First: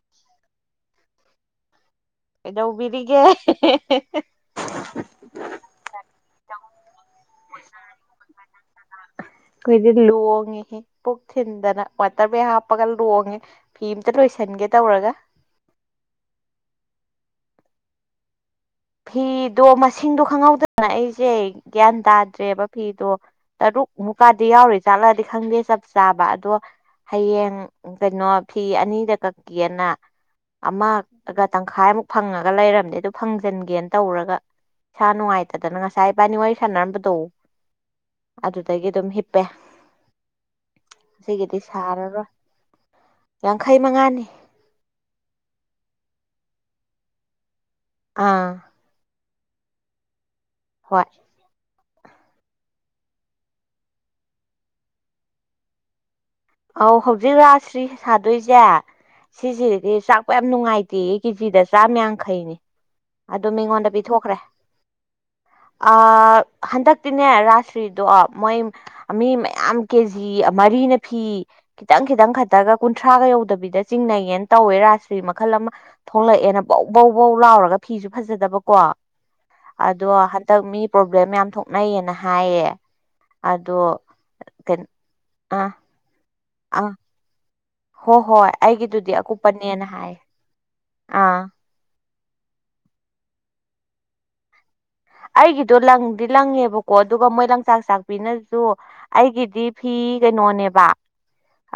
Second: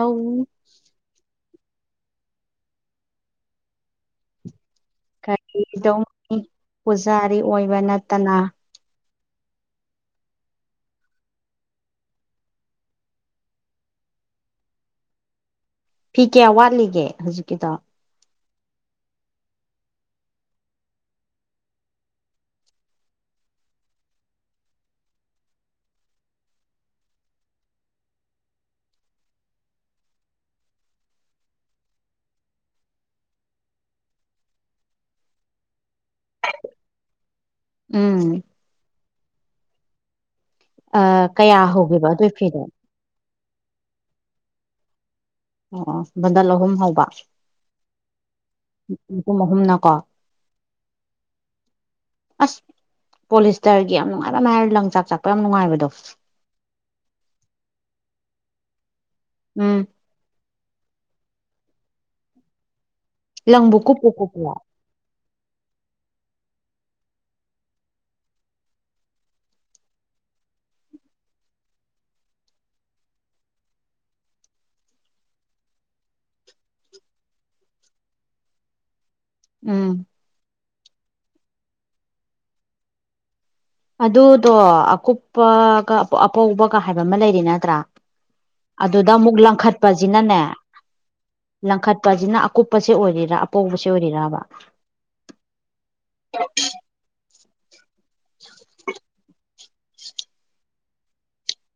ꯑꯥꯎ ꯀꯗ ꯎꯕꯤꯔꯤꯒꯦ ꯀꯔꯤꯗꯧ ꯄꯨꯖꯥꯔꯤ ꯑꯣꯏꯕ ꯅꯠꯇꯅ ꯑꯩꯈꯣꯏꯗꯤ ꯂꯣꯡꯉꯤꯍ ꯄꯨꯛ ꯊꯤꯟꯗꯅ ꯋꯥꯇꯔ ꯕꯦꯛ ꯍꯥꯞꯄꯒ ꯂꯣꯡꯉꯦ ꯐꯤ ꯑꯃꯇ ꯂꯣꯏꯁꯟꯒꯦ ꯇꯧꯔꯒ ꯐꯤ ꯀꯌꯥ ꯋꯥꯠꯂꯤꯒꯦ ꯍꯧꯖꯤꯛꯀꯤꯗꯣ ꯐꯤꯗꯣ ꯃꯁꯤꯡꯗꯣ ꯈꯪꯍꯧꯗꯗꯅ ꯑꯩꯁꯦ ꯒ꯭ꯌꯥꯟ ꯇꯥꯗ꯭ꯔꯦꯕ ꯐꯤꯗꯣ ꯇꯨꯛ ꯃꯨꯛꯀꯥꯗꯤ ꯌꯥꯎꯔꯤ ꯆꯥꯛꯠꯂꯗꯤ ꯈꯪꯗꯦ ꯆꯞ ꯆꯥꯕ ꯑꯗꯣ ꯍꯌꯦꯡ ꯀꯩꯅꯣ ꯐꯤ ꯑꯅꯤꯗ ꯀꯛꯀꯦꯅ ꯑꯃꯒ ꯇꯪꯈꯥꯏꯃꯨꯛ ꯐꯪꯉꯒ ꯂꯩꯔꯝꯅꯦ ꯑꯗꯨ ꯐꯪ ꯊꯖꯤꯟꯒꯦꯅ ꯇꯧꯔꯒ ꯁꯥ ꯅꯨꯡꯉꯥꯏꯇꯗꯅ ꯉꯁꯥꯏ ꯏꯕꯥꯅꯤ ꯋꯥꯔꯤ ꯁꯥꯟꯅꯔꯝꯕꯗꯣ ꯎꯝ ꯑꯗꯨꯗꯒꯤ ꯑꯗꯨꯝ ꯍꯤꯞꯄꯦ ꯑ ꯉꯁꯤꯒꯤꯗꯤ ꯀꯌꯥ ꯍꯧꯒꯦꯕ ꯁꯥꯔꯔꯣꯏ ꯑꯗꯨꯏ ꯐꯤꯗ ꯌꯥꯡꯈꯩ ꯃꯉꯥꯅꯤ ꯑꯣ ꯕꯗꯜ ꯑꯍꯨꯝ ꯍꯕ ꯑꯥ ꯄꯨꯝ ꯑꯍꯨꯝꯅꯀꯣ ꯍꯣꯏ ꯑꯁ ꯄꯣꯂꯤꯁꯇꯔꯒꯤ ꯌꯥꯝ ꯅꯨꯡꯉꯥꯏꯕ ꯑꯃ ꯍꯥꯏꯔꯦ ꯂꯪ ꯆꯥꯛ ꯆꯥꯛꯄ ꯌꯥꯝ ꯅꯨꯡꯉꯥꯏꯕꯗꯣ ꯑꯧ ꯍꯧꯖꯤꯛ ꯔꯥꯁꯤ꯭ꯔꯤ ꯁꯥꯗꯣꯏꯁꯦ ꯎꯝ ꯁꯤꯁꯤꯗꯒꯤ ꯆꯥꯛꯄ ꯅꯨꯡꯉꯥꯏꯇꯦꯌꯦ ꯀꯦꯖꯤꯗ ꯆꯥꯝ ꯌꯥꯡꯈꯩꯅꯤ ꯑꯗꯨ ꯂꯪꯕꯨ ꯃꯤꯉꯣꯟꯗ ꯀꯨꯞꯄꯨ ꯄꯤꯊꯣꯛꯈ꯭ꯔꯦ ꯀꯨꯞꯄꯨ ꯑꯥ ꯍꯟꯗꯛꯇꯤꯅꯦ ꯔꯥꯁꯔꯤꯗꯣ ꯃꯣꯏ ꯃꯤ ꯃꯌꯥꯝ ꯀꯦꯖꯤ ꯃꯔꯤꯅ ꯐꯤ ꯈꯤꯇꯪ ꯈꯤꯇꯪ ꯈꯠꯇꯒ ꯀꯨꯟꯊ꯭ꯔꯥꯒ ꯌꯧꯗꯕꯤꯗ ꯆꯤꯡꯅꯩꯌꯦꯅ ꯇꯧꯋꯦ ꯔꯥꯥꯁ꯭ꯔꯤ ꯃꯈꯜ ꯑꯃ ꯊꯣꯛꯂꯛꯑꯦ ꯕꯧ ꯕꯧ ꯕꯧ ꯂꯥꯎꯔꯒ ꯐꯤꯁꯨ ꯐꯖꯗꯕꯀꯣ ꯎꯝ ꯑꯗꯣ ꯍꯟꯗꯛ ꯃꯤ ꯄ꯭ꯔꯣꯕ꯭ꯂꯦꯝ ꯌꯥꯝ ꯊꯣꯛꯅꯩꯌꯦꯅ ꯍꯥꯏꯌꯦ ꯑꯗꯣ ꯑꯗꯨꯗꯣ ꯀꯩꯅꯣ ꯑꯥ ꯑꯀꯨꯞꯄꯒ ꯑꯄꯧꯕꯒ ꯑꯥ ꯍꯥꯏꯕ ꯑꯃ ꯂꯩꯗꯅ ꯇ꯭ꯔꯥ ꯍꯣ ꯍꯣꯏ ꯑꯗꯨꯗ ꯑꯩꯒꯤꯗꯨꯗꯤ ꯑꯃꯨꯛ ꯑꯀꯨꯞꯄꯅꯦꯅ ꯍꯥꯏ ꯂꯪꯈꯠꯄꯁꯤꯅꯅꯦ ꯑꯥ ꯇꯁꯤꯅ ꯑꯀꯨꯞꯄꯁꯦ ꯑꯣꯏꯔꯤꯔꯥ ꯑꯄꯧꯕꯁꯦ ꯑꯣꯏꯔꯤꯔꯕ ꯑꯩꯒꯤꯗꯣ ꯂꯪꯗꯤ ꯂꯪꯉꯦꯕꯀꯣ ꯑꯗꯨꯒ ꯃꯣꯏ ꯂꯪꯆꯥꯛ ꯆꯥꯛꯄꯤꯅꯁꯨ ꯑꯩꯒꯤꯗꯤ ꯐꯤ ꯀꯩꯅꯣꯅꯦꯕ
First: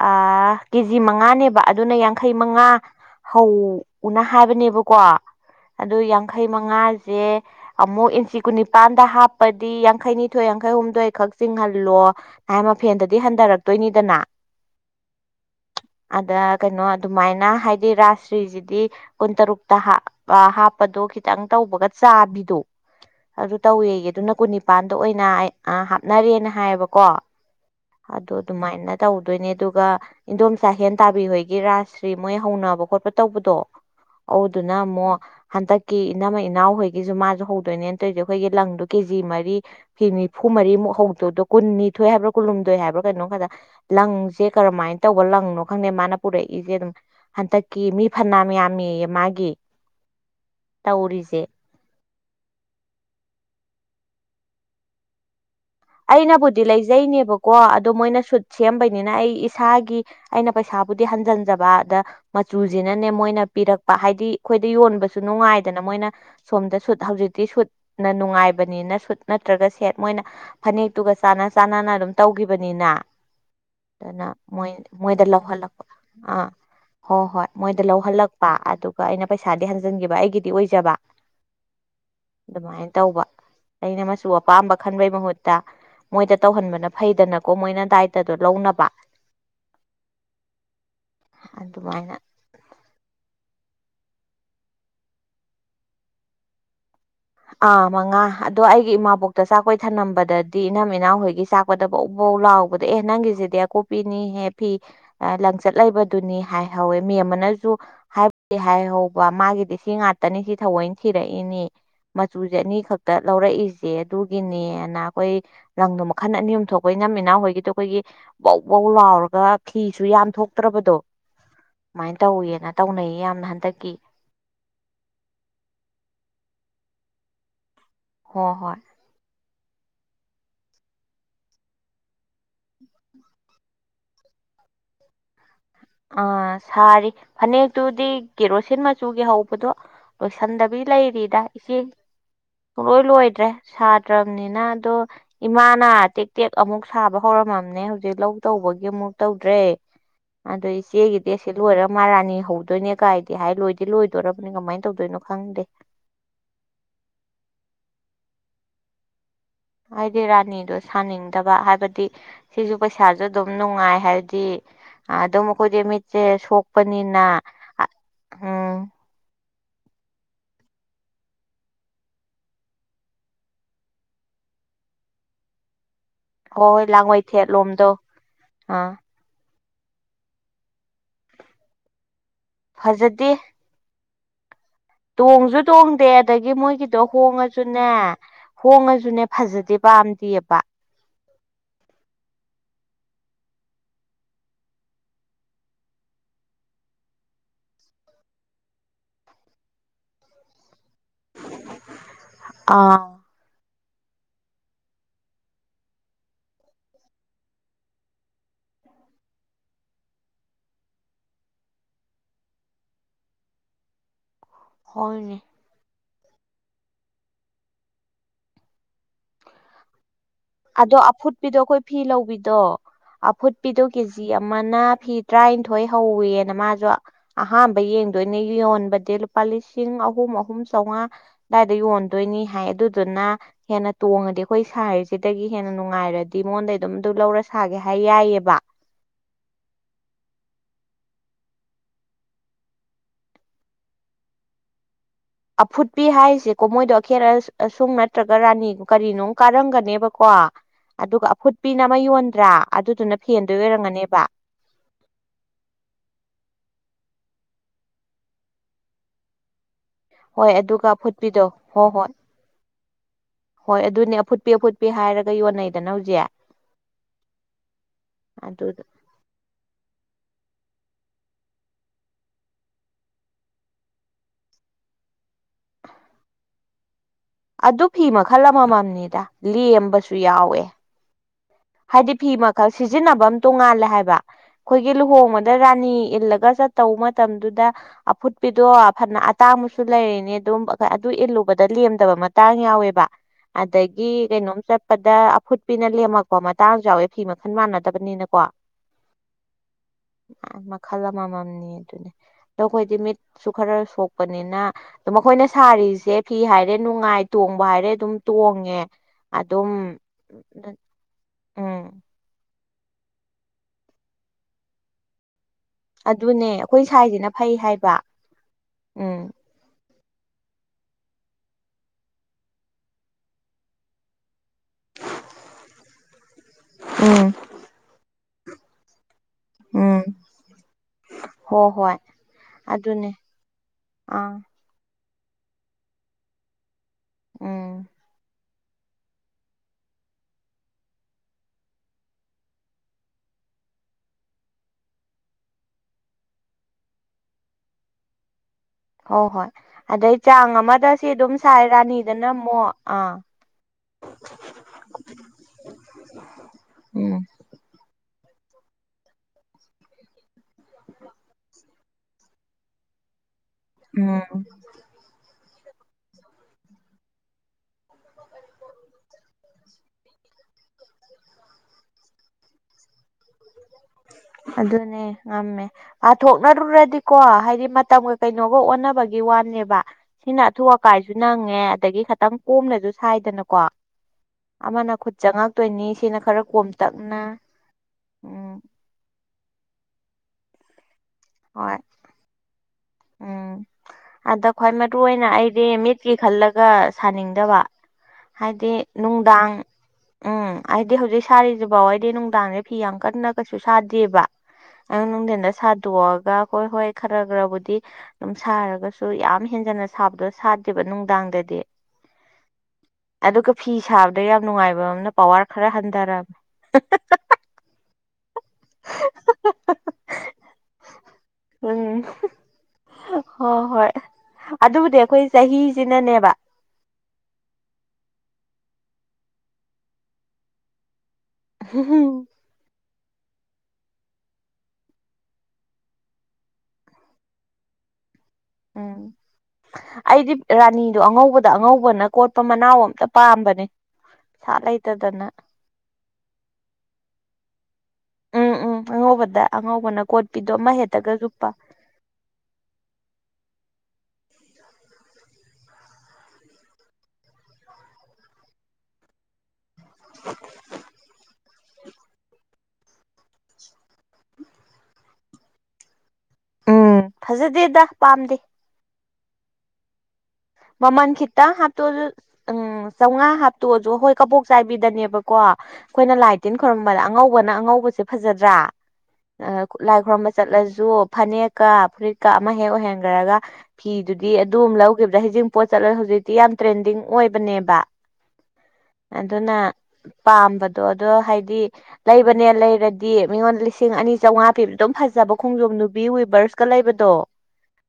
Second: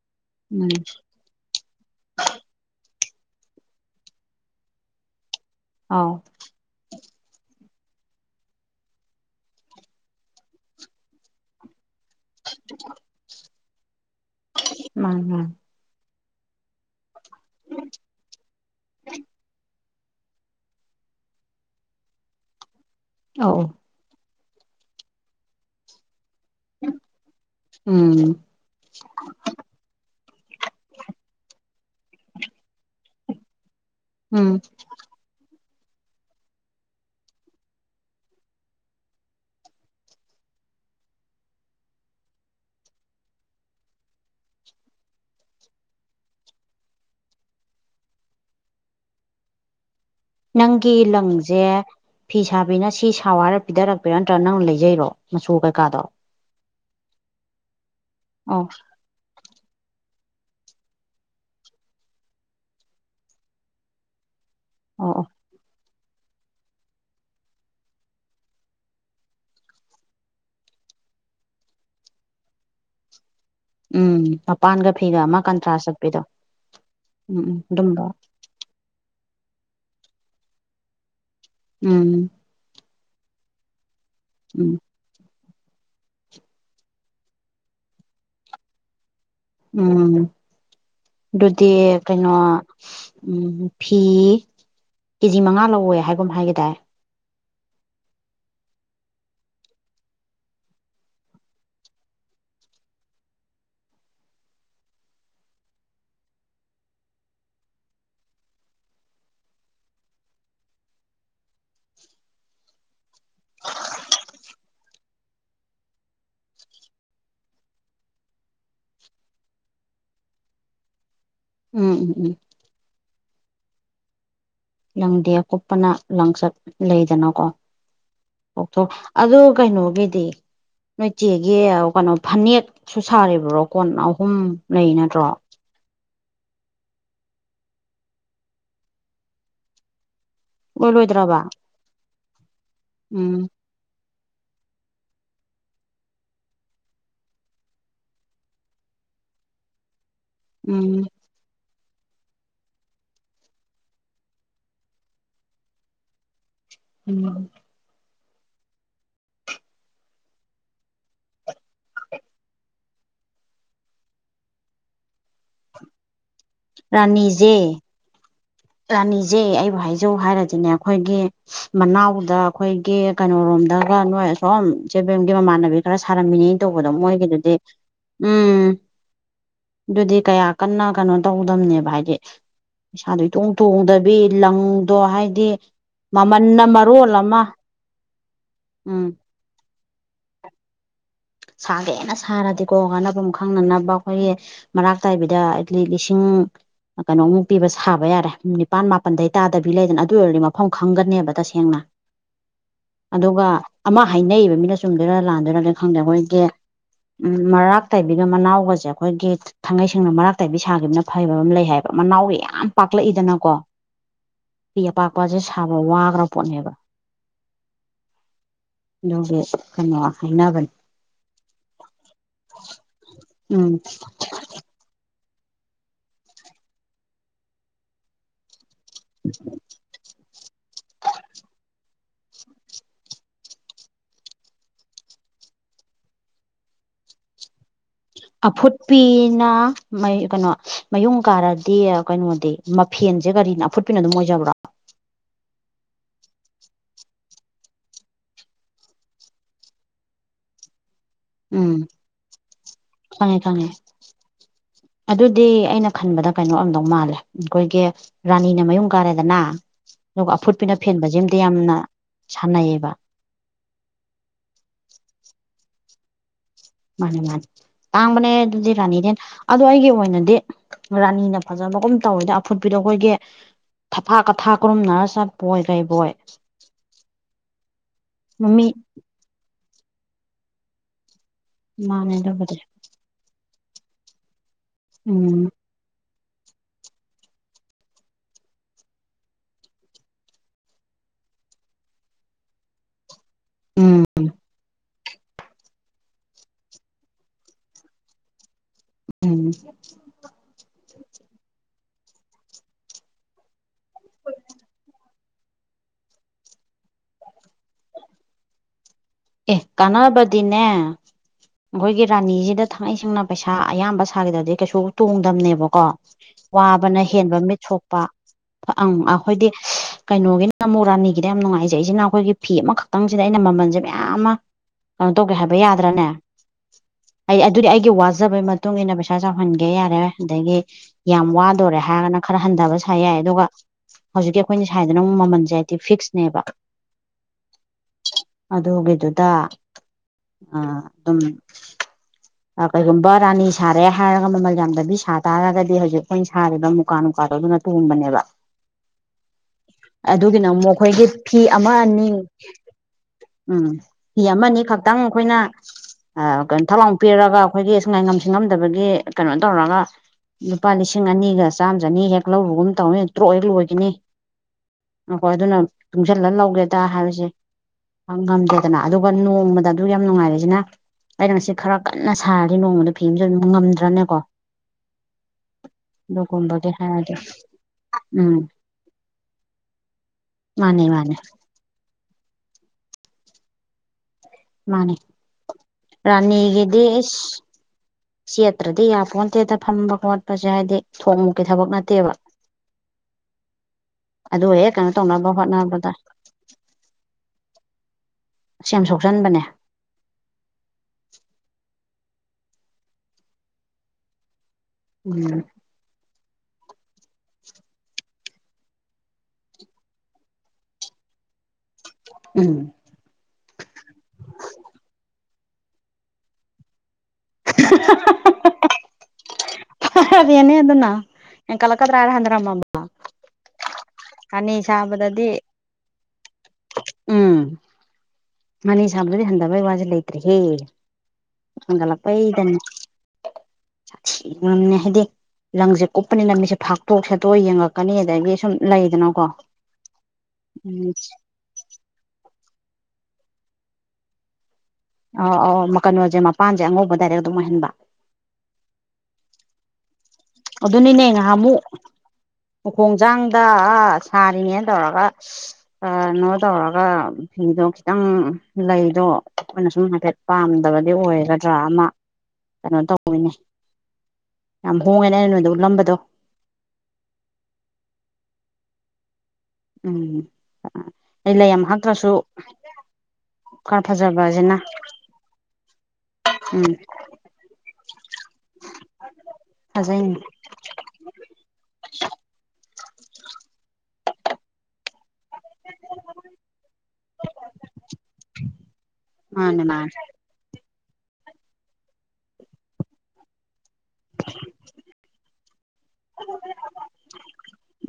ꯑꯥ ꯎꯝ ꯀꯦꯖꯤ ꯃꯉꯥꯅꯦꯕ ꯑꯗꯨꯅ ꯌꯥꯡꯈꯩ ꯃꯉꯥ ꯍꯧꯅ ꯍꯥꯏꯕꯅꯦꯕꯀꯣ ꯑꯗꯨ ꯑꯥꯎ ꯌꯥꯡꯈꯩ ꯃꯉꯥꯁꯦ ꯑꯃꯨꯛ ꯏꯟꯆꯤ ꯀꯨꯟꯅꯤꯄꯥꯟꯗ ꯍꯥꯞꯄꯗꯤ ꯌꯥꯡꯈꯩꯅꯤꯊꯣꯏ ꯌꯥꯡꯈꯩ ꯍꯨꯝꯗꯣꯏ ꯈꯛ ꯆꯤꯡꯍꯜꯂꯣ ꯍꯥꯏ ꯃꯐꯦꯟꯗꯗꯤ ꯍꯟꯗꯔꯛꯇꯣꯏꯅꯤꯗꯅ ꯃꯅꯤ ꯃꯅꯤ ꯑꯗ ꯀꯩꯅꯣ ꯑꯗꯨꯃꯥꯏꯅ ꯍꯥꯏꯗꯤ ꯔꯥꯁ꯭ꯔꯤꯁꯤꯗꯤ ꯀꯨꯟꯇꯔꯨꯛꯇ ꯍꯥꯞ ꯍꯥꯞꯄꯗꯣ ꯈꯤꯇꯪ ꯇꯧꯕꯒ ꯆꯥꯕꯤꯗꯣ ꯑꯧ ꯑꯗꯨ ꯑꯧ ꯇꯧꯋꯦꯌꯦ ꯑꯗꯨꯅ ꯀꯨꯟꯅꯤꯄꯥꯥꯟꯗꯣ ꯑꯣꯏꯅ ꯍꯥꯞꯅꯔꯦꯅ ꯍꯥꯏꯌꯦꯕꯀꯣ ꯑꯗꯣ ꯎꯝ ꯑꯗꯨꯃꯥꯏꯅ ꯇꯧꯗꯣꯏꯅꯦ ꯑꯗꯨꯒ ꯏꯟꯗꯣꯝꯆꯥ ꯍꯦꯟ ꯇꯥꯕꯤ ꯍꯣꯏꯒꯤ ꯔꯥꯁ ꯁꯤ ꯃꯣꯏ ꯍꯧꯅꯕ ꯈꯣꯠꯄ ꯇꯧꯕꯗꯣ ꯎꯝ ꯑꯗꯨꯗꯨꯅ ꯑꯃꯨꯛ ꯍꯟꯗꯛ ꯀꯤ ꯏꯅꯝꯃ ꯏꯅꯥꯎ ꯍꯣꯏꯒꯤꯁꯨ ꯃꯥꯁꯨ ꯍꯧ ꯗꯣꯏꯅꯦꯅ ꯇꯧꯏꯁꯦ ꯑꯩꯈꯣꯏꯒꯤ ꯂꯪꯗꯣ ꯀꯦꯖꯤ ꯃꯔꯤ ꯐꯤ ꯅꯤꯐꯨ ꯃꯔꯤꯃꯨꯛ ꯍꯧꯗꯣꯗꯣ ꯀꯨꯟꯅꯤꯊꯣꯏ ꯍꯥꯏꯕ꯭ꯔꯥ ꯀꯨꯨꯝꯂꯨꯝ ꯗꯣꯏ ꯍꯥꯏꯕ꯭ꯔ ꯀꯩꯅꯣ ꯈꯇ ꯂꯪꯁꯦ ꯀꯔꯝꯃꯥꯏꯅ ꯇꯧꯕ ꯂꯪꯅꯣ ꯈꯪꯗꯦ ꯃꯥꯅ ꯄꯨꯔꯛꯏꯁꯦ ꯑꯗꯨꯝ ꯍꯟꯇꯛ ꯀꯤ ꯃꯤ ꯐꯅ ꯌꯥꯝꯃꯦꯌꯦ ꯃꯥꯒꯤ ꯅꯪꯒꯤ ꯇꯧꯔꯤꯁꯦ ꯂꯪꯁꯦ ꯐꯤꯁ ꯁꯥꯕꯤꯅ ꯁꯤ ꯁꯥꯥꯎ ꯍꯥꯏꯔ ꯄꯤꯗꯔꯛꯄꯤꯔ ꯅꯠꯇ꯭ꯔ ꯅꯪ ꯂꯩꯩꯖꯩꯔꯣ ꯃꯆꯨꯒ ꯑꯩꯅꯕꯨꯗꯤ ꯂꯩꯖꯩꯅꯦꯕꯀꯣ ꯑꯗꯣ ꯃꯣꯏꯅ ꯁꯨꯠ ꯑꯧ ꯁꯦꯝꯕꯩꯅꯤꯅ ꯑꯩ ꯏꯁꯥꯒꯤ ꯑꯩꯅ ꯄꯩꯁꯥꯕꯨꯗꯤ ꯍꯟꯖꯟꯖꯕ ꯑꯗ ꯃꯆꯨꯁꯤꯅꯅꯦ ꯃꯣꯏꯅ ꯄꯤꯔꯛꯄ ꯍꯥꯏꯗꯤ ꯑꯩꯈꯣꯏꯗ ꯑꯣ ꯌꯣꯟꯕꯁꯨ ꯑꯣ ꯅꯨꯡꯉꯥꯏꯗꯅ ꯃꯣꯏꯅ ꯁꯣꯝꯗ ꯁꯨꯠ ꯍꯧꯖꯤꯛꯇꯤ ꯁꯨꯠꯅ ꯅꯨꯡꯉꯥꯏꯕꯅꯤꯅ ꯁꯨꯠ ꯅꯠꯇ꯭ꯔꯒ ꯁꯦꯠ ꯃꯣꯏꯅ ꯐꯅꯦꯛꯇꯨꯒ ꯆꯥꯟꯅ ꯆꯥꯟꯅꯅ ꯑꯗꯨꯝ ꯇꯧꯈꯤꯕꯅꯤꯅ ꯎꯝ ꯃꯣꯏ ꯃꯄꯥꯟꯒ ꯐꯤꯒ ꯃꯣꯏꯗ ꯑꯃ ꯂꯧꯍꯜꯂꯛꯄ ꯀꯟꯇ꯭ꯔꯥꯁ ꯆꯠꯄꯤꯗꯣ ꯑꯥ ꯍꯣꯏ ꯎꯝ ꯍꯣꯏ ꯎꯝ ꯃꯣꯏꯗ ꯑꯗꯨꯝꯕ ꯂꯧꯍꯜꯂꯛꯄ ꯑꯗꯨꯒ ꯑꯩꯅ ꯄꯩꯁꯥꯗꯤ ꯍꯟꯖꯤꯟꯈꯤꯕ ꯑꯩꯒꯤꯗꯤ ꯑꯣꯏꯖꯕ ꯎꯝ ꯑꯗꯨꯃꯥꯏꯅ ꯇꯧꯕ ꯑꯩꯅ ꯃꯆꯨ ꯎꯝ ꯑꯄꯥꯝꯕ ꯈꯟꯕꯩ ꯃꯍꯨꯠ ꯇꯥ ꯃꯣꯏꯗ ꯇꯧꯍꯟꯕꯅ ꯐꯩꯗꯅꯀꯣ ꯃꯣꯏꯅ ꯗꯥꯏꯇꯗꯣ ꯂꯧꯅꯕ ꯎꯝ ꯑꯗꯨꯗꯤ ꯑꯗꯨꯃꯥꯏꯅ ꯀꯩꯅꯣ ꯎꯝ ꯐꯤ ꯀꯦꯖꯤ ꯃꯉꯥ ꯂꯧꯋꯦ ꯍꯥꯏꯒꯨꯝ ꯍꯥꯏꯒꯤ ꯗꯥꯏ ꯑꯥ ꯃꯉꯥ ꯑꯗꯣ ꯑꯩꯒꯤ ꯏꯃꯥꯕꯣꯛꯇ ꯆꯥꯛꯀꯣꯏ ꯊꯅꯝꯕꯗꯗꯤ ꯏꯅꯝ ꯏꯅꯥꯎ ꯍꯣꯏꯒꯤ ꯆꯥꯛꯄꯗꯕꯧ ꯕꯧꯂꯥꯎꯕꯗ ꯑꯦ ꯅꯪꯒꯤꯁꯤꯗꯤ ꯑꯀꯨꯞꯄꯤꯅꯤ ꯍꯦ ꯐꯤ ꯂꯪꯆꯠ ꯂꯩꯕꯗꯨꯅꯤ ꯍꯥꯏꯍꯧꯋꯦ ꯃꯦꯝ ꯃꯅꯁꯨ ꯍꯥꯏꯕꯨꯗꯤ ꯍꯥꯏꯍꯧꯕ ꯃꯥꯒꯤꯗꯤ ꯁꯤ ꯉꯥꯛꯇꯅꯤ ꯁꯤ ꯊꯑꯣꯏꯅ ꯊꯤꯔꯛꯏꯅꯤ ꯃꯆꯨꯁꯦ ꯑꯅꯤꯈꯛꯇ ꯂꯧꯔꯛꯏꯁꯦ ꯑꯗꯨꯒꯤꯅꯦꯅ ꯑꯩꯈꯣꯏ ꯂꯪꯗꯣ ꯃꯈꯜ ꯑꯅꯤ ꯑꯍꯨꯝ ꯊꯣꯛꯄꯅꯤꯅ ꯃꯤꯅꯥ ꯍꯣꯏꯒꯤꯗꯣ ꯑꯩꯈꯣꯏꯒꯤ ꯕꯧ ꯕꯧ ꯂꯥꯎꯔꯒ ꯐꯤꯁꯨ ꯌꯥꯝ ꯊꯣꯛꯇ꯭ꯔꯕꯗꯣ ꯎꯝ ꯎꯝ ꯁꯨꯃꯥꯏꯅ ꯎꯝ ꯇꯧꯋꯦꯅ ꯇꯧꯅꯩꯌꯦ ꯌꯥꯝꯅ ꯍꯟꯗꯛꯀꯤ ꯂꯪꯗꯦ ꯑꯀꯨꯞꯄꯅ ꯂꯪꯆꯠ ꯂꯩꯗꯅꯀꯣ ꯍꯣꯏ ꯍꯣꯏ ꯀꯣꯛꯊꯣꯛ ꯑꯗꯨ ꯀꯩꯅꯣ ꯒꯤꯗꯤ ꯅꯣꯏꯆꯦꯒꯤ ꯀꯩꯅꯣ ꯐꯅꯦꯛꯁꯨ ꯁꯥꯔꯤꯕ꯭ꯔꯣ ꯀꯣꯟ ꯑꯍꯨꯝ ꯂꯩ ꯅꯠꯇ꯭ꯔꯣ ꯑꯥ ꯁꯥꯔꯤ ꯐꯅꯦꯛꯇꯨꯗꯤ ꯀꯦꯔꯣꯁꯤꯟ ꯃꯆꯨꯒꯤ ꯍꯧꯕꯗꯣ ꯂꯣꯏꯁꯟꯗꯕꯤ ꯂꯣꯏ ꯂꯣꯏꯗ꯭ꯔꯕ ꯂꯩꯔꯤꯗ ꯏꯆꯦ ꯁꯨꯡꯂꯣꯏ ꯎꯝ ꯂꯣꯏꯗ꯭ꯔꯦ ꯐꯠꯇ꯭ꯔꯕꯅꯤꯅ ꯑꯗꯣ ꯏꯃꯥꯅ ꯇꯦꯛ ꯇꯦꯛ ꯑꯃꯨꯛ ꯁꯥꯕ ꯍꯧꯔꯝꯃꯝꯃꯦ ꯍꯧꯖꯤꯛ ꯂꯧ ꯇꯧꯕꯒꯤ ꯑꯃꯨꯛ ꯇꯧꯗ꯭ꯔꯦ ꯑꯗꯨ ꯎꯝ ꯏꯆꯦꯒꯤꯗꯤ ꯁꯤ ꯂꯣꯏ ꯃꯥꯔꯥꯅꯤ ꯍꯧꯗꯣꯏꯅꯦ ꯀꯥꯏꯗꯤ ꯍꯥꯏ ꯂꯣꯏꯗꯤ ꯂꯣꯏꯗꯣꯔꯕꯅꯤ ꯀꯃꯥꯏꯅ ꯇꯧꯗꯣꯏꯅꯣ ꯈꯪꯗꯦ ꯎꯝ ꯍꯥꯏꯗꯤ ꯔꯥꯅꯤꯗꯣ ꯁꯥꯅꯤꯡꯗꯕ ꯍꯥꯏꯕꯗꯤ ꯁꯤꯁꯨ ꯄꯩꯁꯥꯁꯨ ꯑꯗꯨꯝ ꯅꯨꯡꯉꯥꯏ ꯍꯥꯏꯕꯗꯤ ꯑꯣ ꯃꯈꯈꯣꯏꯗꯤ ꯃꯤꯠꯁꯦ ꯁꯣꯛꯄꯅꯤꯅ ꯎꯝ ꯔꯥꯅꯤꯁꯦ ꯑꯩꯕꯨ ꯍꯥꯏꯖꯧ ꯍꯥꯏꯔꯗꯤꯅꯦ ꯑꯩꯈꯣꯏꯒꯤ ꯃꯅꯥꯎꯗ ꯑꯩꯈꯣꯏꯒꯤ ꯀꯩꯅꯔꯣꯝ ꯗꯒ ꯅꯨꯡꯉꯥꯏ ꯁꯣꯝ ꯆꯦꯕꯦꯝꯒꯤ ꯃ ꯃꯅꯅꯕꯕꯤ ꯈꯔ ꯁꯥꯔꯝꯃꯤꯅꯤ ꯍꯣꯏ ꯍꯣꯏ ꯇꯧꯕꯗꯣ ꯂꯥꯡꯉꯣꯏꯊꯦꯠ ꯃꯣꯏꯒꯤꯗꯨꯗꯤ ꯂꯣꯝꯗꯣ ꯎꯝ ꯑꯥ ꯑꯗꯨꯗꯤ ꯀꯌꯥ ꯀꯟꯅ ꯀꯩꯅꯣ ꯇꯧꯗꯕꯅꯦꯕ ꯍꯥꯏꯗꯤ ꯄꯩꯁꯥꯗꯨ ꯐꯖꯗꯦ ꯎꯗꯕꯤ ꯂꯪ ꯇꯣꯡꯁꯨ ꯇꯣꯡꯗꯦ ꯑꯗꯒꯤ ꯃꯣꯏꯒꯤꯗꯣ ꯃꯔꯣꯜ ꯑꯃ ꯍꯣꯡꯉꯁꯨꯅꯦ ꯎꯝ ꯍꯣꯡꯉꯁꯨꯅꯦ ꯐꯖꯗꯦ ꯄꯥꯝꯗꯦꯑꯕ ꯁꯥꯒꯦ ꯍꯦꯅ ꯁꯥꯔꯗꯤꯀꯣ ꯀꯥꯟꯅꯅꯕ ꯈꯪꯅꯅꯕ ꯑꯩꯈꯣꯏꯒꯤ ꯃꯔꯥꯛ ꯇꯥꯏꯕꯤꯗ ꯂꯤꯁꯤꯡ ꯀꯩꯅꯣꯃꯨꯛ ꯄꯤꯕ ꯁꯥꯕ ꯌꯥꯔꯦ ꯅꯤꯄꯥꯥꯟ ꯃꯥꯄꯜꯗꯩ ꯇꯥꯗꯕꯤ ꯂꯩꯗꯅ ꯑꯗꯨ ꯑꯣꯏꯔꯗꯤ ꯃꯐꯝ ꯈꯪꯒꯅꯦꯕ ꯇꯁꯦꯡꯅ ꯑꯥ ꯑꯗꯨꯒ ꯑꯃ ꯍꯥꯏꯅꯩꯕ ꯃꯤꯅ ꯆꯨꯝꯗꯣꯏꯔꯥ ꯂꯥꯟꯗꯣꯏꯔꯒ ꯈꯪꯗꯦ ꯑꯩꯈꯣꯏꯒꯤ ꯎꯝ ꯃꯔꯥꯛꯇꯥꯏꯕꯤꯒ ꯃꯅꯥꯎꯒꯁꯦ ꯑꯩꯈꯣꯏꯒꯤ ꯊꯥꯡꯒꯩꯁꯤꯡꯅ ꯃꯔꯥꯛꯇꯥꯏꯕꯤ ꯁꯥꯈꯤꯕꯅ ꯐꯕ ꯑꯃ ꯂꯩ ꯍꯥꯏꯕ ꯃꯅꯥꯎꯒ ꯌꯥꯝ ꯄꯥꯛꯂꯛꯏꯗꯅꯀꯣ ꯐ ꯍꯣꯏꯅꯦ ꯑꯄꯥꯛꯄꯁꯦ ꯁꯥꯕ ꯋꯥꯈ꯭ꯔ ꯄꯣꯠꯅꯦꯕ ꯑꯗꯨꯒꯤ ꯀꯩꯅꯣ ꯍꯥꯏꯅꯕ꯭ꯔ ꯑꯗꯣ ꯑꯐꯨꯠꯄꯤꯗꯣ ꯑꯩꯈꯣꯏ ꯐꯤ ꯂꯧꯕꯤꯗꯣ ꯎꯝ ꯑꯐꯨꯠꯄꯤꯗꯣ ꯀꯦꯖꯤ ꯑꯃꯅ ꯐꯤ ꯇꯔꯥꯅꯤꯊꯣꯏ ꯍꯧꯋꯅ ꯃꯥꯁꯨ ꯑꯍꯥꯝꯕ ꯌꯦꯡꯗꯣꯏꯅ ꯌꯣꯟꯕ ꯨ ꯂꯤ ꯑꯍꯨꯝ ꯑꯍꯨꯝꯃꯉꯥ ꯑꯗꯨꯋꯥꯏꯗ ꯌꯣꯟ ꯗꯣꯏꯅꯤ ꯍꯥꯏ ꯑꯗꯨꯗꯨꯅ ꯍꯦꯟꯅ ꯇꯣꯡꯉꯗꯤ ꯑꯩꯈꯣꯏ ꯁꯥꯔꯤꯁꯤꯦ ꯁꯤꯗꯒꯤ ꯍꯦꯟꯅ ꯅꯨꯡꯉꯥꯏꯔꯗꯤ ꯃꯉꯣꯟꯗꯩ ꯑꯗꯨꯝ ꯑꯗꯨ ꯂꯧꯔ ꯁꯥꯒꯦ ꯍꯥꯏ ꯌꯥꯏꯌꯦꯕ ꯑꯐꯨꯠꯄꯤꯅ ꯃꯩ ꯀꯩꯅꯣ ꯃꯌꯨꯡ ꯀꯥꯔꯗꯤ ꯀꯩꯅꯣꯗꯤ ꯃꯐꯦꯟꯁꯦ ꯀꯔꯤꯅ ꯑꯐꯨꯠꯄꯤꯅ ꯑꯗꯨꯝ ꯑꯣꯏꯖꯕ꯭ꯔꯣ ꯑꯐꯨꯠꯄꯤ ꯍꯥꯏꯁꯦꯀꯣ ꯃꯣꯏꯗꯣ ꯑꯈꯦꯔ ꯑꯁꯨꯡ ꯅꯠꯇ꯭ꯔꯒ ꯔꯥꯅꯤ ꯀꯔꯤꯅꯣ ꯀꯥꯔꯝꯒꯅꯦꯕꯀꯣ ꯀ ꯑꯗꯨꯒ ꯎꯝ ꯑꯐꯨꯠꯄꯤꯅ ꯑꯃ ꯌꯣꯟꯗ꯭ꯔꯥ ꯑꯗꯨꯗꯨꯅ ꯈꯪꯉꯦ ꯐꯦꯟꯗꯣ ꯈꯪꯉꯦ ꯌꯔꯝꯒꯅꯦꯕ ꯑꯗꯨꯗꯤ ꯑꯩꯅ ꯈꯟꯕꯗ ꯀꯩꯅꯣ ꯑꯝꯗꯧ ꯃꯥꯜꯂꯦ ꯑꯩꯈꯣꯏꯒꯤ ꯔꯥꯅꯤꯅ ꯃꯌꯨꯝ ꯀꯥꯔꯦꯗꯅ ꯑꯗꯨꯒ ꯍꯣꯏ ꯑꯐꯨꯠꯄꯤꯅ ꯑꯗꯨꯒ ꯐꯦꯟꯕꯁ ꯑꯇ ꯑꯐꯨꯠꯄꯤꯗꯣ ꯌꯥꯝꯅ ꯍꯣꯏ ꯍꯣꯏ ꯁꯥꯟꯅꯩꯌꯦꯕ ꯍꯣꯏ ꯇꯅꯎꯖꯤꯌꯥ ꯃꯥꯅꯤ ꯃꯥꯅꯤ ꯇꯥꯡꯕꯅꯦ ꯑꯗꯨꯗꯤ ꯑꯗꯨꯗꯣ ꯔꯥꯅꯤꯅꯦ ꯑꯗꯣ ꯑꯩꯒꯤ ꯑꯣꯏꯅꯗꯤ ꯔꯥꯅꯤꯅ ꯐꯖꯕꯒꯨꯝ ꯇꯧꯋꯤꯗ ꯑꯐꯨꯠꯄꯤꯗꯣ ꯑꯩꯈꯣꯏꯒꯤ ꯊꯊꯥꯛ ꯀꯊꯥ ꯀꯔꯨꯝꯅꯔ ꯆꯠꯄꯣꯏ ꯀꯩꯕꯣꯏ ꯑꯗꯨ ꯐꯤ ꯃꯈꯜ ꯃꯃꯤ ꯑꯃꯃꯝꯅꯤꯗ ꯂꯦꯝꯕꯁꯨ ꯌꯥꯎꯋꯦ ꯍꯥꯏꯗꯤ ꯃꯥꯅꯦ ꯐꯤ ꯑꯗꯨꯕꯨꯗꯤ ꯃꯈꯜ ꯁꯤꯖꯤꯟꯅꯕ ꯑꯃ ꯇꯣꯡꯉꯥꯜꯂꯦ ꯍꯥꯏꯕ ꯑꯩꯈꯣꯏꯒꯤ ꯎꯝ ꯂꯨꯍꯣꯡꯕꯗ ꯔꯥꯅꯤ ꯏꯜ ꯆꯧꯕ ꯃꯇꯝꯗꯨꯗ ꯑꯐꯨꯠꯄꯤꯗꯣ ꯐꯅ ꯑꯇꯥꯡꯕꯁꯨ ꯂꯩꯔꯤꯅꯤ ꯑꯗꯨꯝ ꯨꯕꯗ ꯂꯗꯕ ꯃꯇꯥꯡ ꯌꯥꯎꯋꯦꯕ ꯎꯝ ꯑꯗꯒꯤ ꯀꯩꯅꯣꯝ ꯆꯠꯄꯗ ꯑꯐꯨꯠꯄꯤꯅ ꯀꯣ ꯃꯇꯥꯡꯁꯨ ꯌꯥꯎꯋꯦ ꯐꯤ ꯃꯈꯜ ꯃꯥꯟꯅꯗꯕꯅꯤꯅ ꯀꯣ ꯎꯝ ꯑꯃ ꯈꯜ ꯃꯃꯝꯅꯤ [unintelligible] ꯑꯗꯣ ꯑꯩꯈꯣꯏꯗꯤ ꯃꯤꯠꯁꯨ ꯈꯔ ꯁꯣꯛꯄꯅꯤꯅ ꯑꯗꯣ ꯃꯈꯣꯏꯅ ꯁꯥꯔꯤꯁꯦ ꯐꯤ ꯍꯥꯏꯔꯦ ꯅꯨꯡꯉꯥꯏꯇꯣꯛ ꯇꯣꯡꯕ ꯍꯥꯏꯔꯦ ꯑꯗꯨꯝ ꯇꯣꯡꯉꯦ ꯑꯦ ꯑꯗꯨꯝ ꯀꯥꯟꯅꯕꯗꯤꯅꯦ ꯎꯝ ꯑꯩꯈꯣꯏꯒꯤ ꯔꯥꯅꯤꯁꯤꯅ ꯑꯪ ꯏꯁꯤꯡꯅ ꯄꯩꯁꯥ ꯑꯌꯥꯝꯕ ꯁꯥꯒꯗꯕꯗꯤ ꯀꯩꯁꯨ ꯇꯣꯡꯗꯕꯅꯦꯕꯣ ꯀꯣ ꯑꯗꯨꯅꯦ ꯑꯩꯈꯣꯏ ꯋꯥꯕꯅ ꯁꯥꯏꯁꯤꯅ ꯍꯦꯟꯕ ꯐꯩ ꯃꯤꯠ ꯍꯥꯏꯕ ꯁꯣꯛꯄ ꯑꯪ ꯎꯝ ꯑꯩꯈꯣꯏꯗꯤ ꯀꯩꯅꯣꯒꯤ ꯃꯨꯔꯥꯅꯤꯒꯤꯗ ꯌꯥꯝ ꯅꯨꯡꯉꯥꯏꯖꯩꯁꯤꯅ ꯑꯩꯈꯣꯏꯒꯤ ꯐꯤ ꯑꯃꯈꯛꯇꯪꯁꯤꯗ ꯑꯩꯅ ꯃꯃꯜꯁꯦ ꯃꯌꯥꯝ ꯀꯩꯅꯣ ꯇꯧꯒꯦ ꯍꯥꯏꯕ ꯌꯥꯗ꯭ꯔꯅꯦ ꯎꯝ ꯑꯩ ꯑꯗꯨꯗꯤ ꯑꯩꯒꯤ ꯋꯥꯖꯕꯩ ꯃꯇꯨꯡ ꯏꯟꯅ ꯈꯔ ꯆꯥꯎꯍꯟꯒꯦ ꯌꯥꯔꯦ ꯎꯝ ꯑꯗꯒꯤ ꯌꯥꯝ ꯍꯣ ꯋꯥꯗꯣꯔꯦ ꯍꯣꯏ ꯍꯥꯏꯔꯒꯅ ꯈꯔ ꯍꯟꯊꯕꯁꯨ ꯑꯗꯨꯅꯦ ꯌꯥꯏ ꯑꯗꯨꯒ ꯑꯥ ꯍꯧꯖꯤꯛꯀꯤ ꯑꯩꯈꯣꯏꯅ ꯁꯥꯏꯗꯅ ꯑꯃꯨꯛ ꯃꯃꯜꯁꯦ ꯍꯥꯏꯗꯤ ꯐꯤꯛꯁꯅꯦꯕ ꯎꯝ ꯑꯗꯨꯒꯤꯗꯨꯗ ꯑꯗꯨꯝ ꯀꯩꯒꯨꯝꯕ ꯔꯥꯅꯤ ꯁꯥꯔꯦ ꯍꯥꯏꯔꯒ ꯃꯃꯜ ꯌꯥꯝꯗꯕꯤ ꯁꯥ ꯇꯥꯔꯒꯗꯤ ꯍꯧꯖꯤꯛ ꯑꯩꯈꯣꯏꯅ ꯁꯥꯔꯤꯕ ꯃꯨꯀꯥꯟ ꯃꯀꯥꯟ ꯄꯔ ꯑꯗꯨꯅ ꯇꯕꯅꯦꯕ ꯍꯣꯏ ꯍꯣꯏ ꯑꯗꯩ ꯆꯥꯡ ꯑꯃꯗ ꯁꯤ ꯑꯩꯈꯣꯏꯒꯤ ꯑꯗꯨꯝ ꯐꯤ ꯁꯥꯏ ꯑꯃ ꯑꯅꯤ ꯔꯥꯅꯤꯗꯅ ꯑꯃꯛ ꯑꯥ ꯎꯝ ꯍꯤ ꯑꯃꯅꯤ ꯈꯛꯇꯪ ꯑꯩꯈꯣꯏꯅ ꯀꯩꯅꯣ ꯊꯧꯂꯥꯎ ꯎꯝ ꯄꯤꯔꯒ ꯑꯩꯈꯣꯏꯒꯤ ꯁꯉꯥꯏꯝ ꯁꯤꯡꯉꯝꯗꯕꯒꯤ ꯀꯩꯅꯣ ꯇꯧꯔꯒ ꯂꯨꯄꯥ ꯂꯤꯁꯤꯡ ꯑꯅꯤꯒ ꯆꯥꯝꯃ ꯆꯅꯤ ꯍꯦꯛ ꯂꯧꯔꯨꯒꯨꯝ ꯇꯧꯅꯤ ꯇ꯭ꯔꯣꯛꯑꯏ ꯂꯣꯏꯈꯤꯅꯤ ꯎꯝ ꯑꯩꯈꯣꯏ ꯑꯗꯨꯅ ꯇꯨꯡꯁꯤꯜꯂ ꯂꯧꯒꯦꯗ ꯍꯥꯏꯔꯤꯁꯦ ꯉꯝꯗꯦꯗꯅ ꯑꯗꯨꯒ ꯅꯣꯡꯃꯗ ꯑꯗꯨ ꯌꯥꯝ ꯅꯨꯡꯉꯥꯏꯔꯦꯁꯤꯅ ꯑꯩꯅ ꯉꯁꯤ ꯈꯔ ꯀꯟꯅ ꯁꯥꯔꯗꯤ ꯅꯣꯡꯃꯗ ꯐꯤꯝꯁꯨ ꯑꯗꯨꯝ ꯉꯝꯗ꯭ꯔꯅꯦꯀꯣ ꯑꯗꯨꯅꯦ ꯉꯝꯃꯦ ꯑꯗꯨꯒꯨꯝꯕꯒꯤ ꯍꯥꯏꯔꯗꯤ ꯑꯥꯊꯣꯛꯅꯔꯨꯔꯗꯤꯀꯣ ꯍꯥꯏꯗꯤ ꯃꯇꯝꯒ ꯎꯝ ꯀꯩꯅꯣꯒ ꯑꯣꯟꯅꯕꯒꯤ ꯋꯥꯅꯤ ꯅꯦꯕ ꯁꯤꯅ ꯑꯊꯨ ꯃꯥꯅꯦ ꯃꯥꯅꯦ ꯑꯀꯥꯏꯁꯨ ꯅꯪꯉꯦ ꯑꯗꯒꯤ ꯈꯤꯇꯪ ꯀꯣꯝꯅꯁꯨ ꯁꯥꯏꯗꯅꯀꯣ ꯑꯃꯅ ꯃꯥꯅꯦ ꯈꯨꯠ ꯆꯪꯉꯛꯇꯣꯏꯅꯤ ꯁꯤꯅ ꯈꯔ ꯀꯣꯝꯇꯛꯅ ꯎꯝ ꯁꯦꯠꯇ꯭ꯔꯗꯤ ꯌꯥꯄꯣꯟꯇꯦꯗ ꯐꯝꯕ ꯈꯣꯠꯄꯁꯦ ꯍꯥꯏꯗꯤ ꯊꯣꯡ ꯃꯨꯛꯀꯤ ꯊꯕꯛ ꯍꯣꯏ ꯅꯠꯇꯦꯕ ꯎꯝ ꯑꯗꯨ ꯑꯗ ꯍꯦꯛ ꯈ꯭ꯋꯥꯏ ꯀꯩꯅꯣ ꯃꯔꯨꯑꯣ ꯑꯣꯏꯅ ꯇꯧꯅꯕ ꯑꯩꯗꯤ ꯍꯣꯠꯅꯕꯗ ꯃꯤꯠꯀꯤ ꯈꯜꯂꯒ ꯁꯥꯅꯤꯡꯗꯕ ꯑꯁ ꯍꯥꯏꯗꯤ ꯌꯥꯝ ꯁꯣꯛꯆꯟꯕꯅꯦ ꯅꯨꯡꯗꯥꯡ ꯎꯝ ꯍꯥꯏꯗꯤ ꯍꯧꯖꯤꯛ ꯁꯥꯔꯤꯁꯤ ꯐꯥꯎ ꯅꯨꯡꯗꯥꯡ ꯐꯤ ꯌꯥꯝ ꯀꯟꯅ ꯀꯩꯁꯨ ꯁꯥꯗꯦꯕ ꯎꯝ ꯅꯨꯡꯊꯗ ꯍꯣꯏ ꯈꯔ ꯈꯔꯕꯨ ꯑꯗꯨꯔꯒ ꯌꯥꯝ ꯍꯦꯟ ꯁꯥꯕꯗ ꯁꯥꯗꯦꯕ ꯗꯥꯥꯡꯗꯗꯤ ꯎꯝ ꯑꯗꯨꯒ ꯐꯤ ꯁꯥꯕꯗ ꯌꯥꯝ ꯅꯨꯡꯉꯥꯏꯕ ꯑꯅ ꯄꯋꯥꯔ ꯈꯔ ꯍꯟꯊꯔꯃꯦ [inaudible] ꯅꯦ ꯑꯗꯨꯅ ꯌꯦ ꯀꯂꯀꯗ꯭ꯔ ꯎꯝ ꯌꯥꯔꯍꯟ꯭ꯔꯃꯃ ꯍꯣꯏ ꯍꯣꯏ ꯍꯅꯤ ꯑꯗꯨꯕꯨꯗꯤ ꯑꯩꯈꯣꯏ ꯁꯥꯕꯗꯗꯤ ꯆꯍꯤꯁꯤꯅꯅꯦꯕ ꯎꯝ [inaudible] ꯃꯥꯅꯤ ꯁꯥꯕꯗꯗꯤ ꯍꯟꯊꯕꯒꯤ ꯋꯥꯁꯦ ꯂꯩꯇ꯭ꯔꯦꯍꯦ ꯍꯟꯒꯠꯂꯛꯄꯩꯗ ꯃꯝꯅꯦ ꯍꯥꯏꯗꯤ ꯂꯪꯁꯦ ꯀꯨꯞꯄꯅꯤꯅ ꯃꯤꯁꯦ ꯐꯥꯛꯇꯣꯛ ꯁꯦꯠꯇꯣꯛ ꯌꯦꯡꯉꯛꯀꯅꯤ ꯑꯗꯒꯤ ꯁꯨꯝ ꯎꯝ ꯂꯩꯗꯅꯀꯣ ꯑꯩꯗꯤ ꯎꯝ ꯔꯥꯅꯤꯗꯣ ꯑꯉꯧꯕꯗ ꯑꯉꯧꯕꯅ ꯀꯣꯠꯄ ꯂꯄ ꯃꯅꯥꯎ ꯑꯝꯇ ꯄꯥꯝꯕꯅꯦ ꯁꯥ ꯑ ꯂꯩꯇꯗꯅ ꯑꯧ ꯀꯩꯅꯣꯁꯦ ꯃꯄꯥꯟꯁꯦ ꯑꯉꯧꯕ ꯗꯥꯏꯔꯦꯛ ꯑꯗꯨꯝ ꯑꯣꯏꯍꯟꯕ ꯎꯝ ꯎꯝ ꯑꯉꯧꯕꯗ ꯑꯉꯧꯕꯅ ꯀꯣꯠ ꯑꯗꯨꯅꯤꯅꯦ ꯉꯥꯏꯍꯥꯛ ꯑꯃꯨꯛ ꯃꯈꯣꯡ ꯆꯥꯡ ꯗ ꯁꯥꯔꯤꯉ ꯇꯧꯔꯒ ꯀꯩꯅꯣ ꯇꯧꯔꯒ ꯐꯤꯗꯣ ꯈꯤꯇꯪ ꯂꯩꯗꯣ ꯑꯩꯈꯣꯏꯅ ꯁꯨꯝ ꯍꯥꯏꯐꯦꯠ ꯄꯥꯝꯗꯕꯗꯤ ꯑꯣꯏꯒꯗ꯭ꯔꯥ ꯑꯃ ꯀꯩꯅꯣ ꯇꯧꯅꯦ ꯌꯥꯝ ꯍꯣꯡꯉꯦꯅꯦ ꯑꯩꯅ ꯅꯣꯏꯗ ꯎꯠꯂꯝꯕꯗꯣ ꯎꯝ ꯐꯖꯗꯦꯗ ꯄꯥꯝꯗꯦ ꯎꯝ ꯃꯃꯜ ꯑꯩ ꯂꯩ ꯈꯤꯇꯪ ꯌꯥꯝ ꯍꯥꯞꯇꯣꯛꯑꯁꯨ ꯍꯛꯇ꯭ꯔꯁꯨ ꯎꯝ ꯆꯥꯃꯉꯥ ꯈꯔ ꯍꯥꯞꯇꯣꯛꯑꯁꯨ ꯍꯣꯏ ꯀꯕꯣꯛ ꯐꯖꯕꯁꯤꯅ ꯆꯥꯏꯕꯤꯗꯅꯦꯕꯀꯣ ꯑꯩꯈꯣꯏꯅ ꯂꯥꯏ ꯇꯤꯟ ꯎꯝ ꯈꯣꯏꯔꯨꯝꯝꯕꯗ ꯑꯉꯧꯕꯅ ꯑꯉꯧꯕꯁꯦ ꯐꯖꯗ꯭ꯔꯥ ꯂꯥꯏ ꯐꯖꯩꯅꯦ ꯈꯨꯔꯨꯝꯝꯕ ꯆꯠꯂꯁꯨ ꯐꯅꯦꯛꯀ ꯐꯨꯔꯤꯠꯀ ꯑꯃ ꯍꯦꯛ ꯑꯣꯏꯍꯦꯟ ꯔꯒ ꯐꯤꯗꯨꯗꯤ ꯑꯗꯨꯝ ꯂꯧꯈꯤꯕ ꯑꯗ ꯍꯩꯖꯤꯡ ꯄꯣꯠ ꯆꯠꯂꯒ ꯍꯧꯖꯤꯛꯇꯤ ꯌꯥꯝ ꯇ꯭ꯔꯦꯟꯗꯤꯡ ꯑꯣꯏꯕꯅꯦꯕ ꯑꯗꯨꯅ ꯃꯥꯅꯦ ꯃꯥꯅꯦ ꯄꯥꯝꯕꯗ ꯑꯣ ꯑꯗꯣ ꯍꯥꯏꯗꯤ ꯂꯩꯕꯅꯦ ꯂꯩꯔꯗꯤ ꯃꯤꯉꯣꯟ ꯂꯤꯁꯤꯡ ꯂꯤꯁꯤꯡ ꯑꯅꯤ ꯆꯥꯝꯃꯉꯥ ꯄꯤꯕ ꯑꯗꯨꯝ ꯐꯖꯕ ꯈꯣꯡꯖꯣꯝ ꯅꯨꯕꯤ ꯋꯤꯕꯔꯁꯀ ꯂꯩꯕꯗꯣ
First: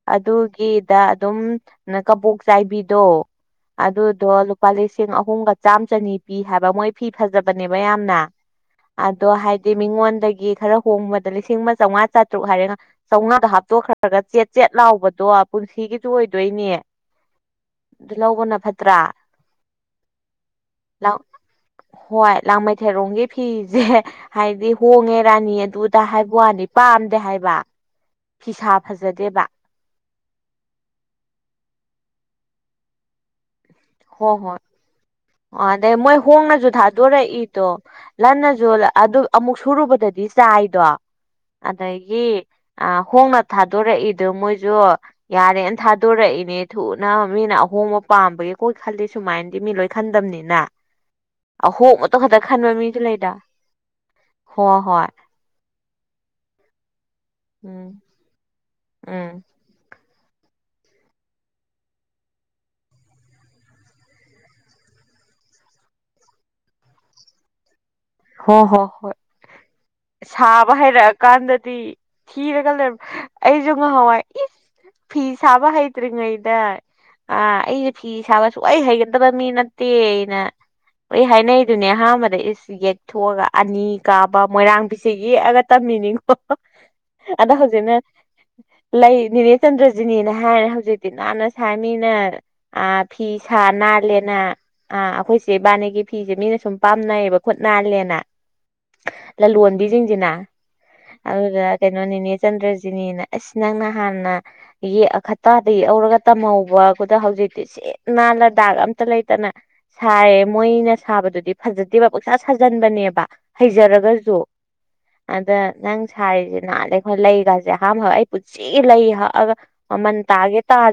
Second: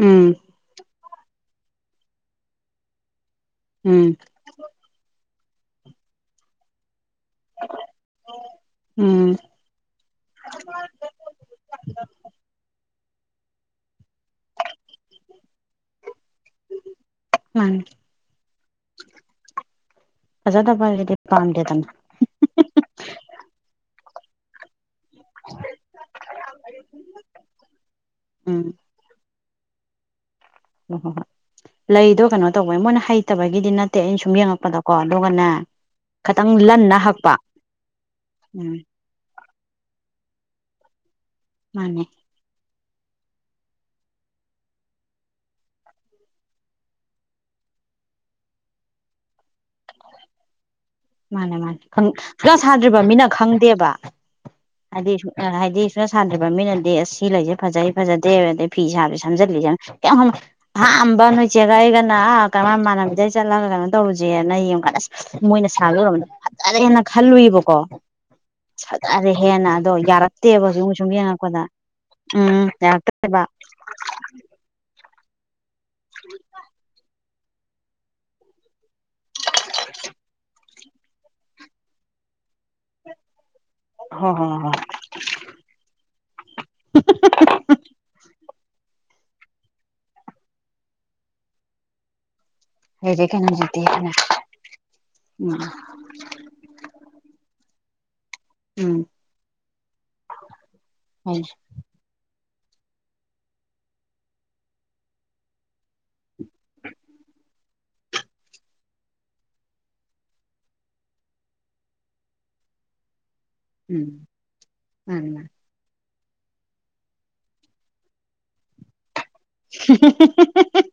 ꯎꯝ ꯑꯗꯨꯗꯒꯦꯗ ꯑꯗꯨꯝ ꯀꯕꯣꯛ ꯆꯥꯏꯕꯤꯗꯣ ꯎꯝ ꯑꯗꯨꯗꯣ ꯂꯨꯄꯥ ꯂꯤꯁꯤꯡ ꯑꯍꯨꯝꯒ ꯆꯥꯝ ꯆꯅꯤ ꯄꯤ ꯍꯥꯏꯕ ꯃꯣꯏ ꯐꯤ ꯐꯖꯕꯅꯦꯕ ꯌꯥꯝꯅ ꯑꯗꯣ ꯎꯝ ꯍꯥꯏꯗꯤ ꯃꯤꯉꯣꯟꯗꯒꯤ ꯈꯔ ꯍꯣꯡꯕꯗ ꯂꯤꯁꯤꯡ ꯑꯃ ꯆꯥꯝꯃꯉꯥ ꯆꯥꯇ꯭ꯔꯨꯛ ꯍꯥꯏꯔꯦꯒ ꯆꯧꯅꯥꯗꯣ ꯍꯥꯞꯇꯣꯛꯈ꯭ꯔꯒ ꯆꯦꯠ ꯆꯦꯠ ꯂꯥꯎꯕꯗꯣ ꯄꯨꯟꯁꯤꯒꯤꯁꯨ ꯑꯣꯏꯗꯣꯏꯅꯤ ꯃꯥꯅꯦ ꯑꯗꯨ ꯂꯧꯕꯅ ꯐꯠꯇ꯭ꯔꯥ ꯂ ꯐꯖꯗꯕꯒꯤꯗꯤ ꯄꯥꯝꯗꯦꯗꯅ ꯍꯣꯏ ꯂꯥꯡ ꯃꯩ ꯊꯦꯔꯣꯡꯒꯤꯦ ꯐꯤꯁꯦ ꯍꯥꯏꯗꯤ ꯍꯣꯡꯉꯦ ꯔꯥꯅꯤ ꯑꯗꯨꯗ ꯍꯥꯏꯕ ꯋꯥꯅꯤ ꯄꯥꯝꯗꯦ ꯍꯥꯏꯕ ꯎꯝ ꯐꯤꯁꯥ ꯐꯖꯗꯦꯕ ꯍꯣꯏ ꯍꯣ ꯍꯣꯏ ꯂꯩꯗꯣ ꯀꯩꯅꯣ ꯇꯧꯕꯅꯦ ꯃꯣꯏꯅ ꯍꯩꯇꯕ ꯍꯣꯏ ꯍꯣꯏ ꯑꯗꯩ ꯃꯣꯏ ꯈꯇꯪ ꯍꯣꯡꯅꯁꯨ ꯂꯟꯅ ꯍꯛꯄ ꯊꯥꯗꯣꯔꯛꯏꯗꯣ ꯂ ꯎꯝ ꯑꯗꯨ ꯑꯃꯨꯛ ꯁꯨꯔꯨꯕꯗꯗꯤ ꯆꯥꯏꯗꯣ ꯃꯥꯅꯦ ꯑꯗꯒꯤ ꯑ ꯍꯣꯡꯅ ꯊꯥꯗꯣꯔꯛꯏꯗ ꯃꯣꯏꯁꯨ ꯌꯥꯔꯦꯅ ꯊꯥꯗꯣꯔꯛꯏꯅꯦ ꯊꯨꯅ ꯃꯤꯅ ꯑ ꯍꯍꯣꯡꯕ ꯄꯥꯝꯕꯒꯤ ꯀꯣꯏ ꯈꯜꯂꯤ ꯁꯨꯃꯥꯏꯅꯗꯤ ꯃꯤ ꯂꯣꯏ ꯈꯟꯗꯝꯕꯅꯤꯅ ꯃꯥꯅꯦ ꯃꯥꯅꯦ ꯀ꯭ꯂꯥꯁ ꯃꯤꯁꯨ ꯁꯥꯗ꯭ꯔꯤꯕ ꯃꯤꯅ ꯂꯩꯗ ꯈꯪꯗꯦꯕ ꯍꯣꯏ ꯍꯣꯏ ꯍꯥꯏꯗꯤ ꯍꯥꯏꯗꯤ ꯁꯅ ꯁꯥꯟꯗ꯭꯭ꯔꯕ ꯃꯤꯅꯗꯤ ꯑꯁ ꯁꯤ ꯂꯩꯁꯦ ꯐꯖꯩ ꯎꯝ ꯐꯖꯗꯦ ꯑꯗꯩ ꯐꯤ ꯁꯥꯕꯁꯦ ꯎꯝ ꯁꯝꯖꯤꯜꯂꯤꯁꯦ ꯌꯥꯝ ꯍ ꯑꯍꯝꯕ ꯅꯣꯏꯆꯦꯒ ꯑꯩꯒꯅ ꯀꯃꯥꯏ ꯃꯥꯟꯅꯕꯤꯗꯩ ꯆꯠꯂꯒ ꯀꯩꯅꯣ ꯇꯧꯔꯨꯁꯦꯅ ꯌꯦꯡꯒꯠꯂꯁꯦ ꯃꯣꯏꯅ ꯁꯥꯒꯝꯕꯗꯣ ꯐꯖꯅ ꯍꯦꯟꯅ ꯈꯜꯂꯨꯏꯕꯀꯣ ꯍꯣꯏ ꯍꯣꯏ ꯍꯣꯏ ꯐꯖꯔꯦ ꯍꯦꯟꯅ ꯑꯗꯣ ꯌꯥꯔꯛꯇꯦꯕ ꯁꯥꯕ ꯍꯧꯖꯤꯛ ꯁꯨꯝ ꯌꯦꯡꯉꯛꯄꯗ ꯍꯩꯔꯛꯑꯀꯥꯟꯗꯗꯤ ꯊꯤꯔꯦ ꯎꯝ ꯀꯂꯗꯔ ꯌꯥꯔꯛꯇꯦꯕ ꯑꯩꯖ ꯍꯋꯥꯏ ꯐꯤ ꯁꯥꯕ ꯍꯥꯏꯇꯔꯤ ꯉ ꯏꯗ ꯑꯥ ꯑꯩꯁꯦ ꯐꯤ ꯁꯥꯕꯁꯨ ꯑꯩ ꯍꯩꯒꯗꯕ ꯃꯤ ꯅꯠꯇꯦꯅ ꯑꯩ ꯍꯥꯏꯅꯩꯗꯨꯅꯦ ꯑꯍꯥꯟꯕꯗ ꯏꯁꯁꯤ ꯌꯦ ꯑꯅꯤ ꯍꯣꯏ ꯀꯥꯕ ꯍꯣꯏ ꯍꯣꯏ ꯃꯣꯏꯔꯥꯡꯕꯤꯁꯦ ꯌꯦꯛꯑꯒ ꯇꯝꯃꯤꯅꯤꯡꯉꯣ ꯑꯗ ꯍꯧꯖꯤꯅ ꯂꯩ ꯅꯤꯅꯦ ꯆꯟꯗ꯭ꯔꯖꯤꯅꯤꯅ ꯍꯥꯏꯔꯦ ꯍꯧꯖꯤꯛꯇꯤ ꯅꯥꯟꯅ ꯁꯥꯏꯃꯤꯅ ꯑ ꯂꯩꯔꯦ ꯐꯤ ꯀꯩꯅꯣ ꯁꯥ ꯍꯧꯖꯤꯛꯇꯤ ꯍꯥꯏꯅ ꯅꯥꯜꯂꯦꯅ ꯑ ꯑꯩꯈꯣꯏꯁꯦ ꯎꯝ ꯏꯕꯥꯅꯤꯒꯤ ꯐꯤꯁꯦ ꯃꯤꯅ ꯁꯨꯝ ꯄꯥꯝꯅꯩꯌꯦꯕ ꯈꯨꯠꯅ ꯅꯥꯜꯂꯦꯅ ꯎꯝ ꯂꯂꯣꯟꯕꯤꯁꯤꯡꯁꯤꯅ ꯍꯣꯏ ꯑꯗꯨ ꯀꯩꯅꯣꯅꯤꯅꯦ ꯆꯟꯗ꯭ꯔꯖꯤꯅꯤꯅ ꯑꯁꯤꯁ ꯅꯪ ꯅ ꯍꯥꯟꯅ ꯌꯦꯛꯈꯇꯥꯗꯒꯤ ꯌꯧꯔꯒ ꯇꯝꯍꯧꯕ ꯈꯨꯗ ꯍꯧꯖꯤꯛꯇꯤꯁꯦ ꯅꯥ ꯂꯗꯥꯛ ꯑꯝꯇ ꯂꯩꯇꯅ ꯁꯥꯏꯌꯦ ꯃꯣꯏꯅ ꯁꯥꯕꯗꯨꯗꯤ ꯐꯖꯗꯦꯕ ꯄꯁꯥ ꯁꯥꯖꯟꯕꯅꯦꯕ ꯎꯝ ꯍꯩꯖꯔꯒꯁꯨ ꯃꯥꯅꯤ ꯑꯗ ꯅꯪ ꯁꯥꯔꯤꯁꯦ ꯅꯍꯥꯟꯗꯩ ꯑꯩꯈꯣꯏ ꯂꯩꯒꯥꯁꯦ ꯑꯍꯥꯟꯕꯈꯛ ꯑꯩ ꯄꯨꯟꯁꯤ ꯂꯩ ꯍꯛꯑꯒ ꯃꯥꯅꯤ ꯃꯃꯟ ꯇꯥꯒꯦ ꯇꯥ